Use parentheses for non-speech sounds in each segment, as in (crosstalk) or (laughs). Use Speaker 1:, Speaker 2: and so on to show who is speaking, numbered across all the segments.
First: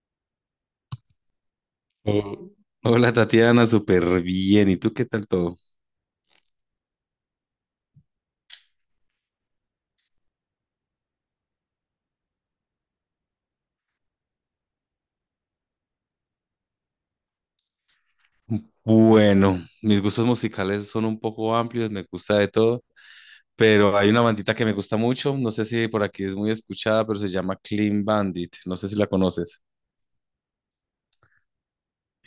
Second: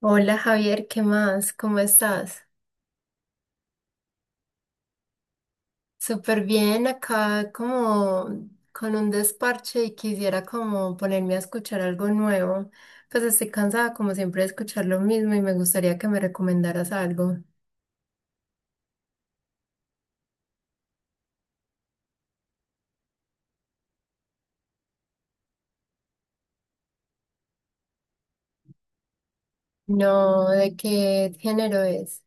Speaker 1: Hola Javier, ¿qué más? ¿Cómo estás?
Speaker 2: Oh, hola Tatiana, súper bien. ¿Y tú qué tal todo?
Speaker 1: Súper bien, acá como con un desparche y quisiera como ponerme a escuchar algo nuevo. Pues estoy cansada como siempre de escuchar lo mismo y me gustaría que me recomendaras algo.
Speaker 2: Bueno, mis gustos musicales son un poco amplios, me gusta de todo, pero hay una bandita que me gusta mucho, no sé si por aquí es muy escuchada, pero se llama Clean Bandit, no sé si la conoces.
Speaker 1: No, ¿de qué género es?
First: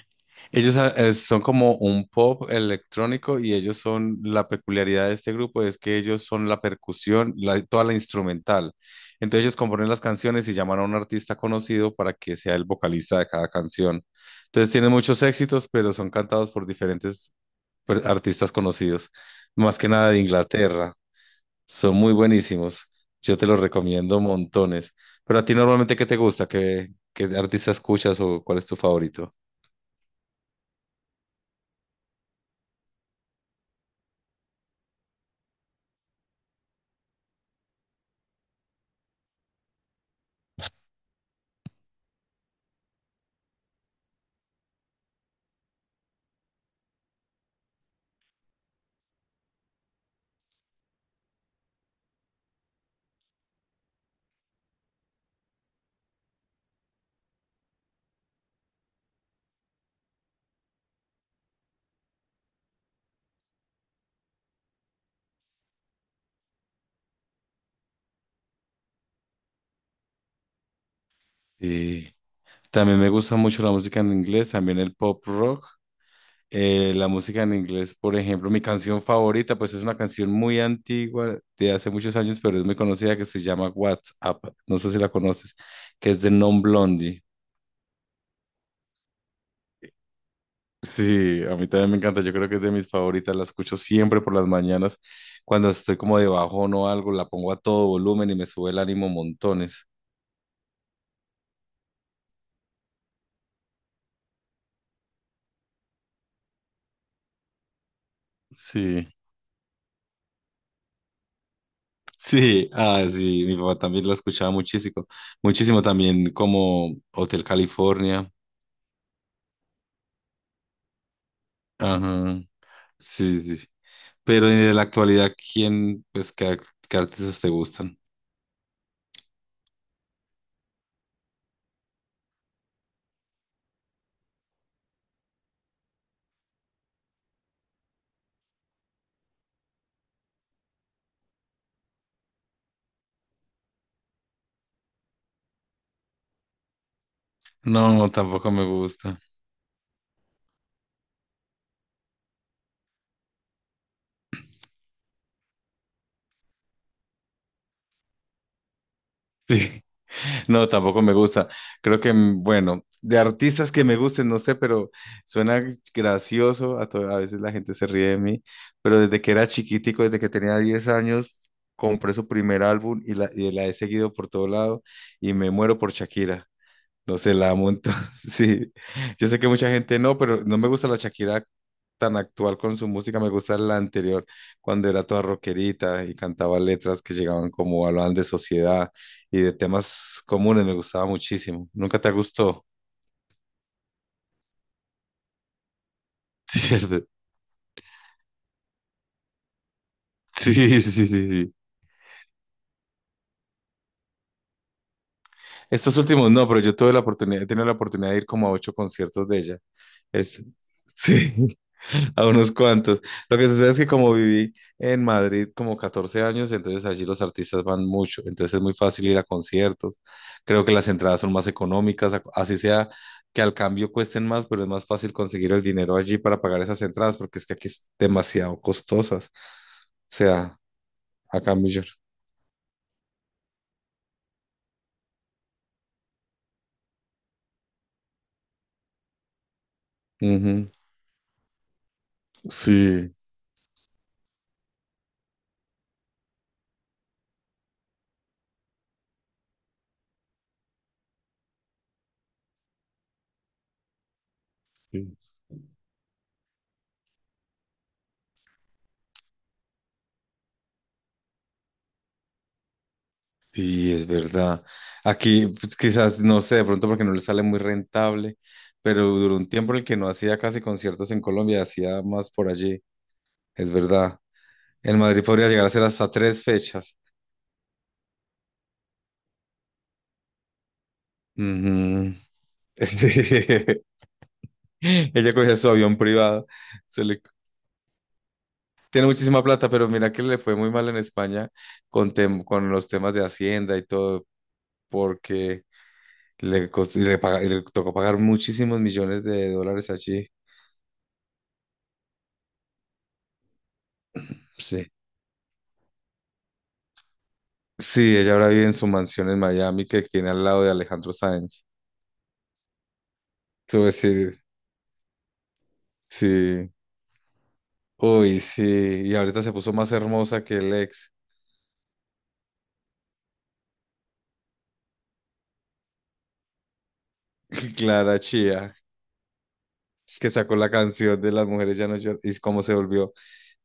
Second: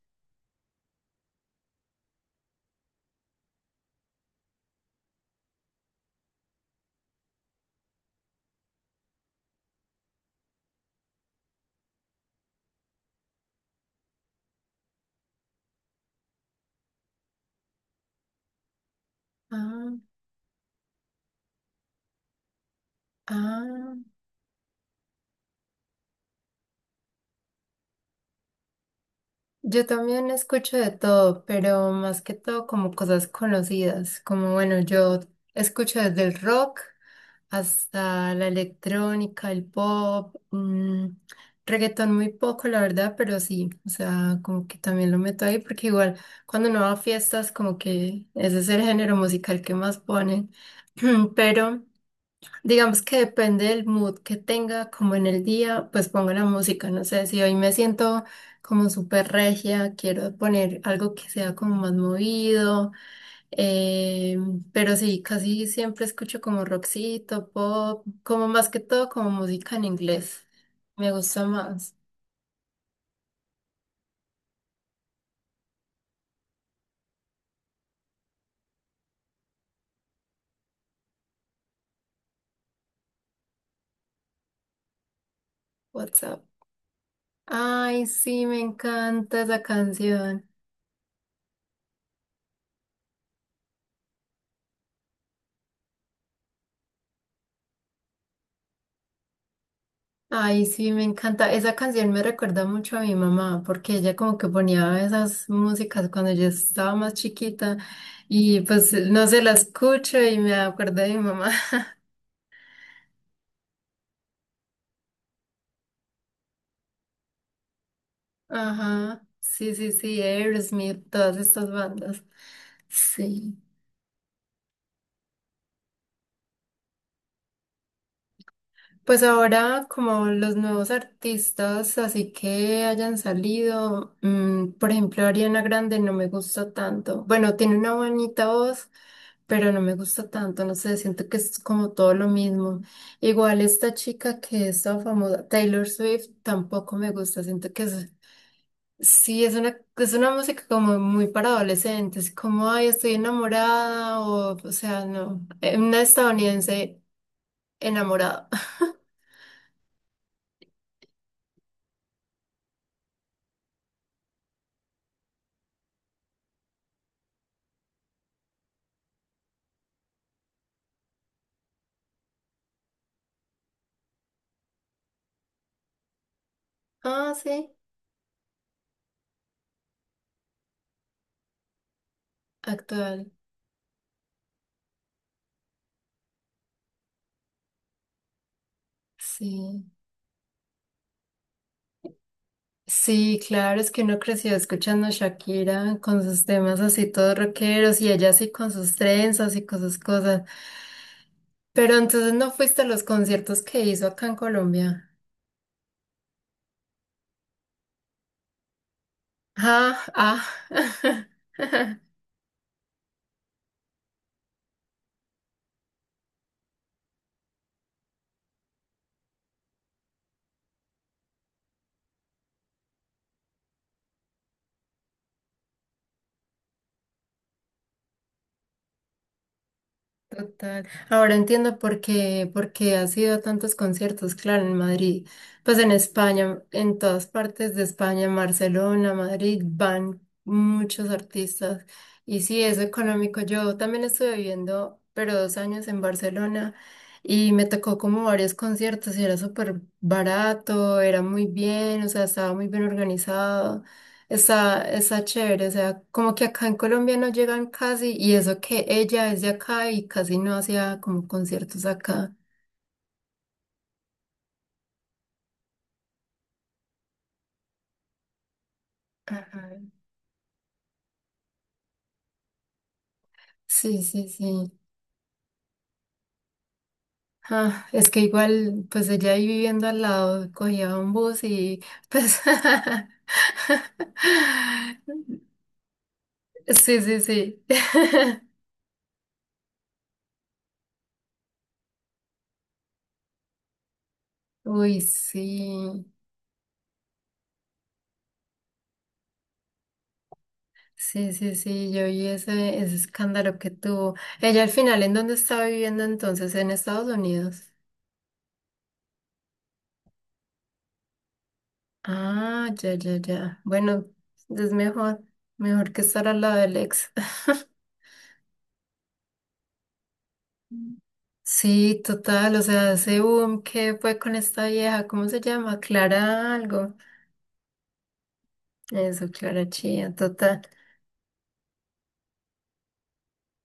Speaker 2: Ellos son como un pop electrónico y la peculiaridad de este grupo es que ellos son la percusión, toda la instrumental. Entonces ellos componen las canciones y llaman a un artista conocido para que sea el vocalista de cada canción. Entonces tienen muchos éxitos, pero son cantados por diferentes artistas conocidos, más que
Speaker 1: Ah,
Speaker 2: nada de Inglaterra. Son muy buenísimos. Yo te los
Speaker 1: ah.
Speaker 2: recomiendo montones. Pero a ti normalmente, ¿qué te gusta? ¿Qué artista escuchas o cuál es tu favorito?
Speaker 1: Yo también escucho de todo, pero más que todo como cosas conocidas, como bueno, yo escucho desde el rock hasta la electrónica, el pop, reggaetón muy poco, la verdad, pero sí, o sea, como que también lo meto ahí, porque igual cuando no va a fiestas, como que ese es el género musical que más ponen, (clears throat) pero digamos que depende del mood que tenga, como en el día, pues pongo la música, no sé, si hoy me siento como súper regia, quiero poner algo que sea como más movido. Eh, pero sí, casi siempre escucho como rockcito, pop, como más que todo como música en inglés. Me gusta más.
Speaker 2: Sí. También me gusta mucho la música en inglés, también el pop rock. La música en inglés, por ejemplo, mi canción favorita, pues es una canción muy antigua, de hace muchos años, pero es muy conocida, que se llama WhatsApp, no sé si la conoces, que es de
Speaker 1: WhatsApp.
Speaker 2: Non-Blondie.
Speaker 1: Ay, sí, me encanta esa canción.
Speaker 2: Sí, a mí también me encanta, yo creo que es de mis favoritas, la escucho siempre por las mañanas, cuando estoy como de bajón o algo, la pongo a todo volumen y me sube el ánimo montones.
Speaker 1: Ay, sí, me encanta. Esa canción me recuerda mucho a mi mamá, porque ella como que ponía esas músicas cuando yo estaba más chiquita y pues
Speaker 2: Sí.
Speaker 1: no se la escucho y me acuerdo de mi mamá.
Speaker 2: Sí, sí, mi papá también lo escuchaba muchísimo, muchísimo también como Hotel California,
Speaker 1: (laughs) Ajá, sí, sí, sí, Aerosmith, todas estas bandas.
Speaker 2: ajá, sí,
Speaker 1: Sí.
Speaker 2: sí, sí. Pero en la actualidad, pues, qué artistas te gustan?
Speaker 1: Pues ahora, como los nuevos artistas, así que hayan salido, por ejemplo, Ariana Grande no me gusta tanto. Bueno, tiene una bonita voz, pero no me gusta tanto, no sé, siento que es como todo lo mismo. Igual esta chica que es tan famosa, Taylor Swift, tampoco me gusta, siento que es,
Speaker 2: No, tampoco me gusta,
Speaker 1: sí, es una música como muy para adolescentes, como, ay, estoy enamorada, o sea, no. Una estadounidense enamorada. (laughs)
Speaker 2: (laughs) sí, no, tampoco me gusta. Creo que, bueno, de artistas que me gusten, no sé, pero suena gracioso. A veces la gente se ríe de mí, pero desde que era chiquitico, desde que tenía 10 años, compré su primer álbum y y la he seguido por todo lado y me muero por Shakira. No
Speaker 1: Ah,
Speaker 2: sé, la amo
Speaker 1: sí,
Speaker 2: entonces, (laughs) sí, yo sé que mucha gente no, pero no me gusta la Shakira tan actual con su música,
Speaker 1: actual.
Speaker 2: me gusta la anterior, cuando era toda rockerita y cantaba letras que llegaban como hablaban de sociedad y de
Speaker 1: Sí.
Speaker 2: temas comunes, me gustaba muchísimo. ¿Nunca te gustó?
Speaker 1: Sí, claro, es que uno creció escuchando a Shakira con sus
Speaker 2: (laughs)
Speaker 1: temas
Speaker 2: ¿Cierto?
Speaker 1: así todos rockeros y ella así con sus trenzas y con sus cosas.
Speaker 2: Sí, sí, sí, sí.
Speaker 1: Pero entonces no fuiste a los conciertos que hizo acá en Colombia.
Speaker 2: Estos últimos no, pero yo tuve la oportunidad, he tenido la oportunidad de ir como a ocho conciertos de ella.
Speaker 1: Ah,
Speaker 2: Es,
Speaker 1: ah.
Speaker 2: sí,
Speaker 1: (laughs)
Speaker 2: (laughs) a unos cuantos. Lo que sucede es que como viví en Madrid como 14 años, entonces allí los artistas van mucho, entonces es muy fácil ir a conciertos. Creo que las entradas son más económicas, así sea que al cambio cuesten más, pero es más fácil conseguir el dinero allí para pagar esas entradas, porque es que aquí es demasiado costosas. O sea,
Speaker 1: Total. Ahora
Speaker 2: acá en New
Speaker 1: entiendo
Speaker 2: York.
Speaker 1: por qué has ido a tantos conciertos, claro, en Madrid, pues en España, en todas partes de España, en Barcelona, Madrid, van
Speaker 2: Ujú,
Speaker 1: muchos artistas. Y sí, es
Speaker 2: sí.
Speaker 1: económico. Yo también estuve viviendo, pero dos años en Barcelona y me tocó como varios conciertos y era súper barato, era muy bien, o sea, estaba muy bien organizado. Está,
Speaker 2: Sí,
Speaker 1: está chévere, o sea, como que acá en Colombia no llegan casi, y eso que ella es de acá y casi no hacía como conciertos acá.
Speaker 2: Sí, es verdad. Aquí pues, quizás, no sé, de pronto porque no le sale muy rentable, pero duró un tiempo
Speaker 1: Ajá.
Speaker 2: en el que no hacía casi conciertos en Colombia, hacía más por allí, es
Speaker 1: Sí,
Speaker 2: verdad.
Speaker 1: sí, sí.
Speaker 2: En Madrid podría llegar a ser hasta tres fechas.
Speaker 1: Ah, es que igual, pues ella ahí viviendo al lado, cogía un bus y
Speaker 2: Ujú.
Speaker 1: pues... (laughs)
Speaker 2: (laughs) Sí. Ella cogía su avión privado.
Speaker 1: Sí,
Speaker 2: se le-
Speaker 1: sí, sí. (laughs)
Speaker 2: Tiene muchísima plata, pero mira que le fue muy mal en España con, con los temas de Hacienda y todo,
Speaker 1: Uy,
Speaker 2: porque
Speaker 1: sí.
Speaker 2: le tocó pagar muchísimos millones de dólares allí.
Speaker 1: Sí, sí, sí, yo vi ese escándalo que tuvo. Ella al
Speaker 2: Sí.
Speaker 1: final, ¿en dónde estaba viviendo entonces? ¿En Estados Unidos?
Speaker 2: Sí, ella ahora vive en su mansión en Miami que tiene al lado de Alejandro Sáenz.
Speaker 1: Ah, ya, ya, ya.
Speaker 2: Tú
Speaker 1: Bueno,
Speaker 2: decir,
Speaker 1: es mejor, mejor que estar al lado
Speaker 2: sí.
Speaker 1: del ex. (laughs)
Speaker 2: Uy, sí. Y ahorita se puso más hermosa que el
Speaker 1: Mm.
Speaker 2: ex,
Speaker 1: Sí, total, o sea, ese boom que fue con esta vieja, ¿cómo se llama? Clara algo.
Speaker 2: (laughs) Clara Chía,
Speaker 1: Eso, Clara Chía,
Speaker 2: que sacó
Speaker 1: total.
Speaker 2: la canción de Las mujeres ya no lloran. Y cómo se volvió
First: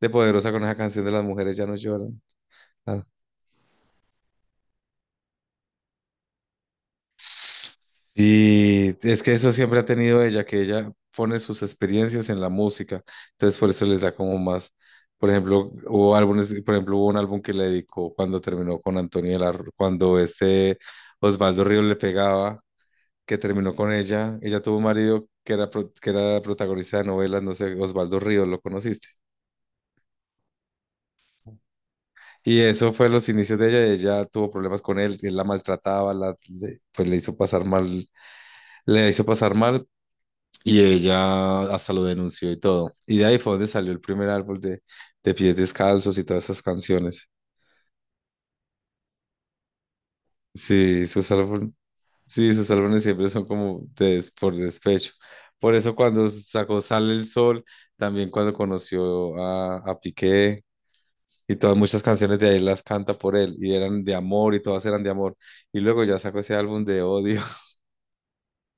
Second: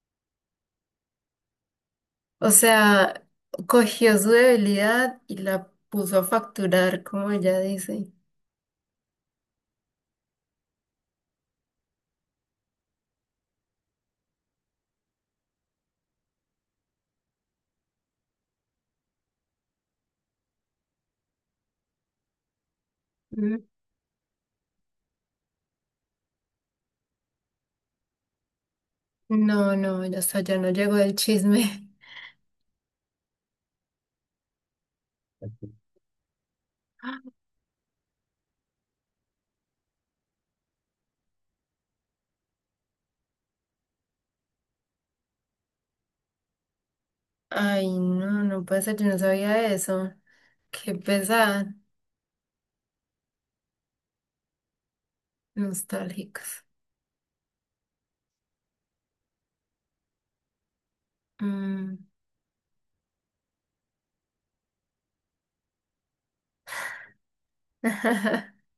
Speaker 2: de poderosa con esa canción de Las mujeres ya no lloran.
Speaker 1: O
Speaker 2: Ah,
Speaker 1: sea, cogió su debilidad y la puso a facturar, como ella dice.
Speaker 2: y es que eso siempre ha tenido ella, que ella pone sus experiencias en la música, entonces por eso les da como más. Por ejemplo, hubo álbumes, por ejemplo, hubo un álbum que le dedicó cuando terminó con Antonio de la cuando este Osvaldo Ríos le pegaba, que
Speaker 1: Mm.
Speaker 2: terminó con ella. Ella tuvo un marido que era, que era protagonista de novelas, no sé, Osvaldo Ríos, ¿lo conociste?
Speaker 1: No, no, ya hasta ya no llegó el chisme.
Speaker 2: Y eso fue los inicios de ella. Ella tuvo problemas con él, él la maltrataba, pues le hizo
Speaker 1: (laughs)
Speaker 2: pasar mal, le hizo pasar mal, y ella hasta lo denunció y todo. Y de ahí fue donde salió el primer álbum de Pies Descalzos y todas esas canciones.
Speaker 1: (gasps) Ay, no, no puede ser, yo no sabía eso. Qué
Speaker 2: Sí, sus
Speaker 1: pesar,
Speaker 2: álbumes, sí, sus álbumes siempre son como de por despecho. Por eso cuando
Speaker 1: nostálgicos.
Speaker 2: sacó Sale el Sol, también cuando conoció a Piqué y todas muchas
Speaker 1: Mm.
Speaker 2: canciones de ahí las canta por él y eran de amor y todas eran de amor. Y luego ya sacó ese álbum de odio
Speaker 1: (laughs)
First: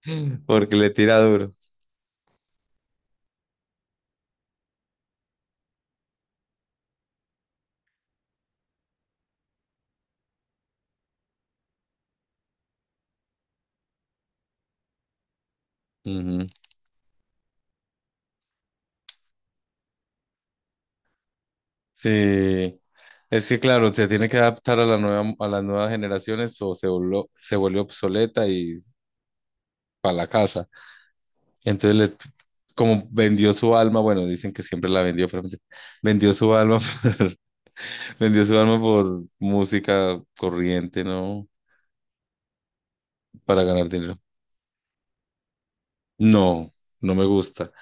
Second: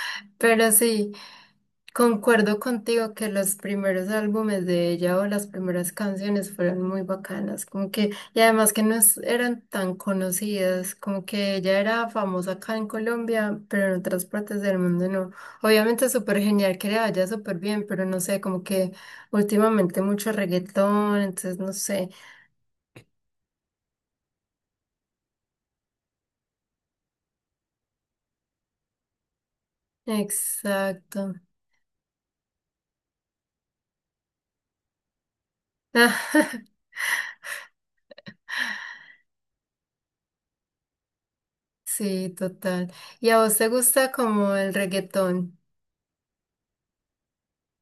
Speaker 2: (laughs)
Speaker 1: Pero
Speaker 2: porque le
Speaker 1: sí,
Speaker 2: tira duro.
Speaker 1: concuerdo contigo que los primeros álbumes de ella o las primeras canciones fueron muy bacanas, como que, y además que no es- eran tan conocidas, como que ella era famosa acá en Colombia, pero en otras partes del mundo no. Obviamente es súper
Speaker 2: Ujú.
Speaker 1: genial que le vaya súper bien, pero no sé, como que últimamente mucho reggaetón, entonces no sé.
Speaker 2: Sí, es que claro, se tiene que adaptar a la nueva, a las nuevas generaciones o se vuelve obsoleta y para la casa.
Speaker 1: Exacto.
Speaker 2: Entonces, como vendió su alma, bueno, dicen que siempre la vendió, pero vendió su
Speaker 1: (laughs)
Speaker 2: alma (laughs) por, vendió su alma por música corriente, ¿no?
Speaker 1: Sí, total. ¿Y a vos
Speaker 2: Para
Speaker 1: te
Speaker 2: ganar
Speaker 1: gusta
Speaker 2: dinero.
Speaker 1: como el reggaetón?
Speaker 2: No, no me gusta.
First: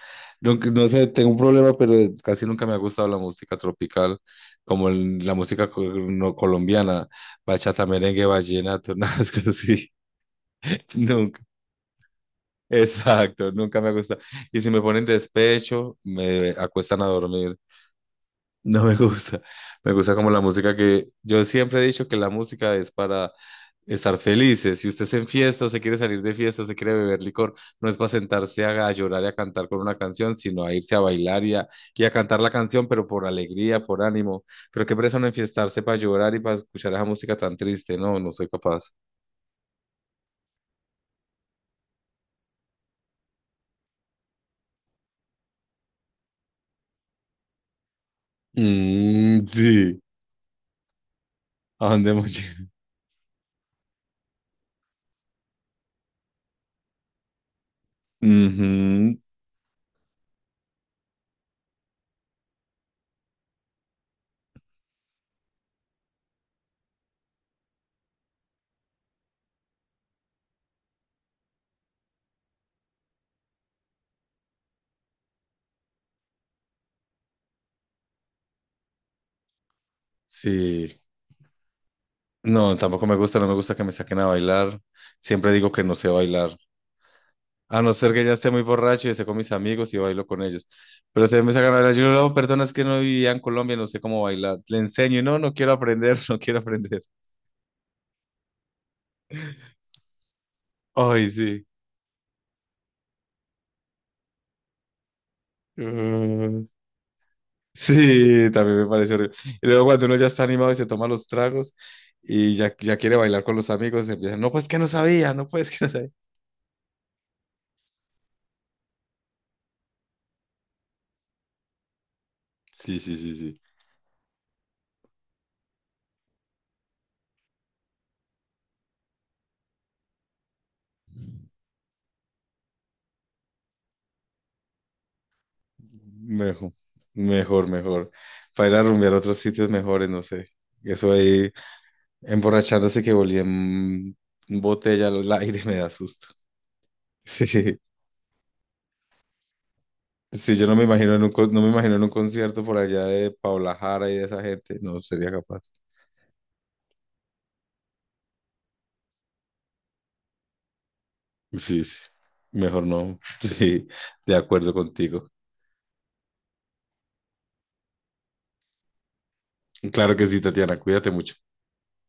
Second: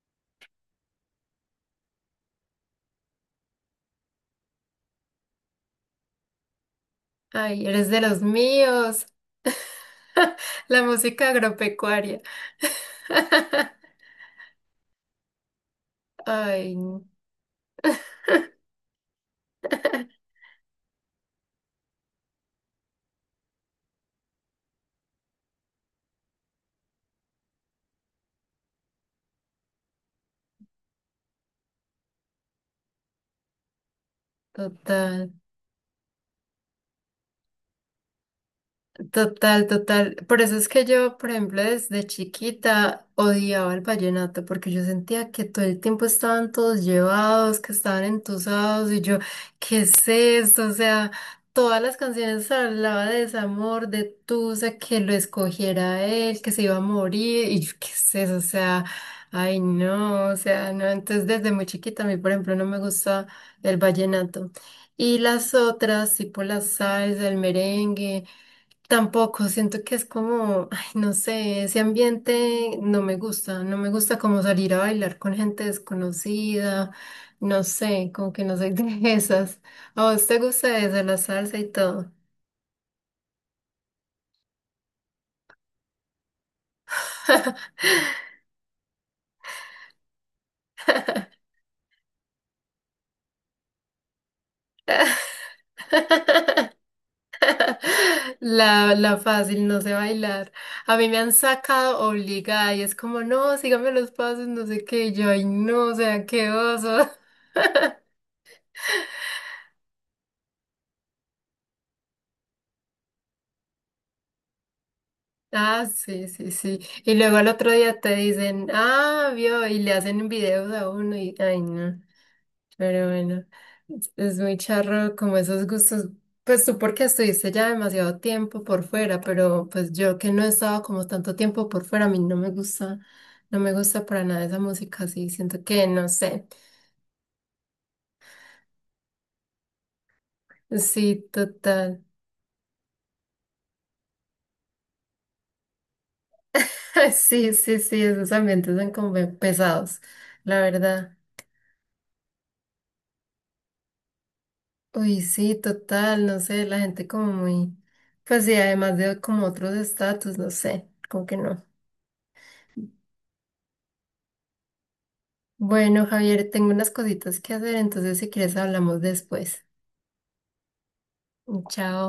Speaker 2: No, no sé, tengo un problema, pero casi nunca me ha gustado la música tropical, como la música no colombiana,
Speaker 1: Ay,
Speaker 2: bachata,
Speaker 1: eres de los
Speaker 2: merengue, vallenato, (laughs)
Speaker 1: míos.
Speaker 2: nada es que así.
Speaker 1: (laughs) La música
Speaker 2: Nunca.
Speaker 1: agropecuaria.
Speaker 2: Exacto,
Speaker 1: (laughs)
Speaker 2: nunca me ha gustado. Y si me ponen despecho, me
Speaker 1: Ay,
Speaker 2: acuestan a dormir. No me gusta. Me gusta
Speaker 1: (laughs)
Speaker 2: como la música que yo siempre he dicho que la música es para estar felices. Si usted se enfiesta o se quiere salir de fiesta o se quiere beber licor, no es para sentarse a llorar y a cantar con una canción, sino a irse a bailar y a cantar la canción, pero por alegría, por ánimo. Pero qué presa no
Speaker 1: total.
Speaker 2: enfiestarse para llorar y para escuchar esa música tan triste. No, no soy capaz.
Speaker 1: Total, total. Por eso es que yo, por ejemplo, desde chiquita odiaba el vallenato, porque yo sentía que todo el tiempo estaban todos llevados, que estaban entusados, y yo,
Speaker 2: Mm,
Speaker 1: ¿qué
Speaker 2: sí.
Speaker 1: es esto? O sea, todas
Speaker 2: ¿A
Speaker 1: las
Speaker 2: dónde hemos
Speaker 1: canciones
Speaker 2: llegado?
Speaker 1: hablaba de desamor, de tusa, que lo escogiera él, que se iba a morir, y yo, ¿qué es eso? O sea,
Speaker 2: Ujú,
Speaker 1: ay, no, o sea, no. Entonces, desde muy chiquita, a mí, por ejemplo, no me gusta el vallenato. Y las otras, tipo la salsa, el merengue. Tampoco, siento que es como, ay, no sé, ese ambiente no me gusta, no me gusta como salir a bailar con gente desconocida, no sé, como que no soy (laughs) de esas. ¿A vos te gusta
Speaker 2: sí.
Speaker 1: eso, la salsa y todo?
Speaker 2: No, tampoco me gusta, no me gusta que me saquen a bailar. Siempre digo que no sé bailar.
Speaker 1: (laughs)
Speaker 2: A no ser que ya esté muy borracho y esté con mis amigos y bailo con ellos. Pero se me sacan a bailar. Yo, no, perdona, que no vivían en Colombia, no sé cómo bailar. Le enseño y no, no quiero aprender, (laughs) no quiero aprender.
Speaker 1: La fácil, no sé bailar. A mí me
Speaker 2: Ay,
Speaker 1: han
Speaker 2: sí.
Speaker 1: sacado obligada y es como, no, sígame los pasos, no sé qué, y yo, ay, no, o sea, qué
Speaker 2: Mm,
Speaker 1: oso.
Speaker 2: sí, también me parece horrible. Y luego cuando uno ya está animado y se toma los tragos y ya quiere bailar con los amigos, empiezan, no, pues que no sabía, no, pues que
Speaker 1: Ah,
Speaker 2: no sabía.
Speaker 1: sí, sí, sí. Y luego al otro día te dicen, ah, vio, y le hacen videos a uno y, ay, no.
Speaker 2: Sí,
Speaker 1: Pero
Speaker 2: sí, sí,
Speaker 1: bueno,
Speaker 2: sí.
Speaker 1: es muy charro como esos gustos. Pues tú porque estuviste ya demasiado tiempo por fuera, pero pues yo que no he estado como tanto tiempo por fuera, a mí no me gusta, no me gusta para nada esa música así. Siento que, no sé.
Speaker 2: Mejor, mejor, mejor. Para ir a rumbear a otros sitios mejores, no sé. Eso
Speaker 1: Sí,
Speaker 2: ahí.
Speaker 1: total.
Speaker 2: Emborrachándose que volía en botella al aire (laughs) me da susto.
Speaker 1: (laughs) Sí, sí,
Speaker 2: Sí,
Speaker 1: sí, esos ambientes son como pesados,
Speaker 2: sí,
Speaker 1: la
Speaker 2: yo no me imagino
Speaker 1: verdad.
Speaker 2: en un, con- no me imagino en un concierto por allá de Paula Jara y de esa gente, no
Speaker 1: Uy,
Speaker 2: sería
Speaker 1: sí,
Speaker 2: capaz.
Speaker 1: total, no sé, la gente como muy, pues sí, además de como otros estatus, no sé, como que no.
Speaker 2: Sí, sí, mejor no. (laughs) Sí, de acuerdo contigo.
Speaker 1: Bueno, Javier, tengo unas cositas que hacer, entonces si quieres hablamos después.
Speaker 2: Claro que sí, Tatiana, cuídate mucho.
Speaker 1: Chao.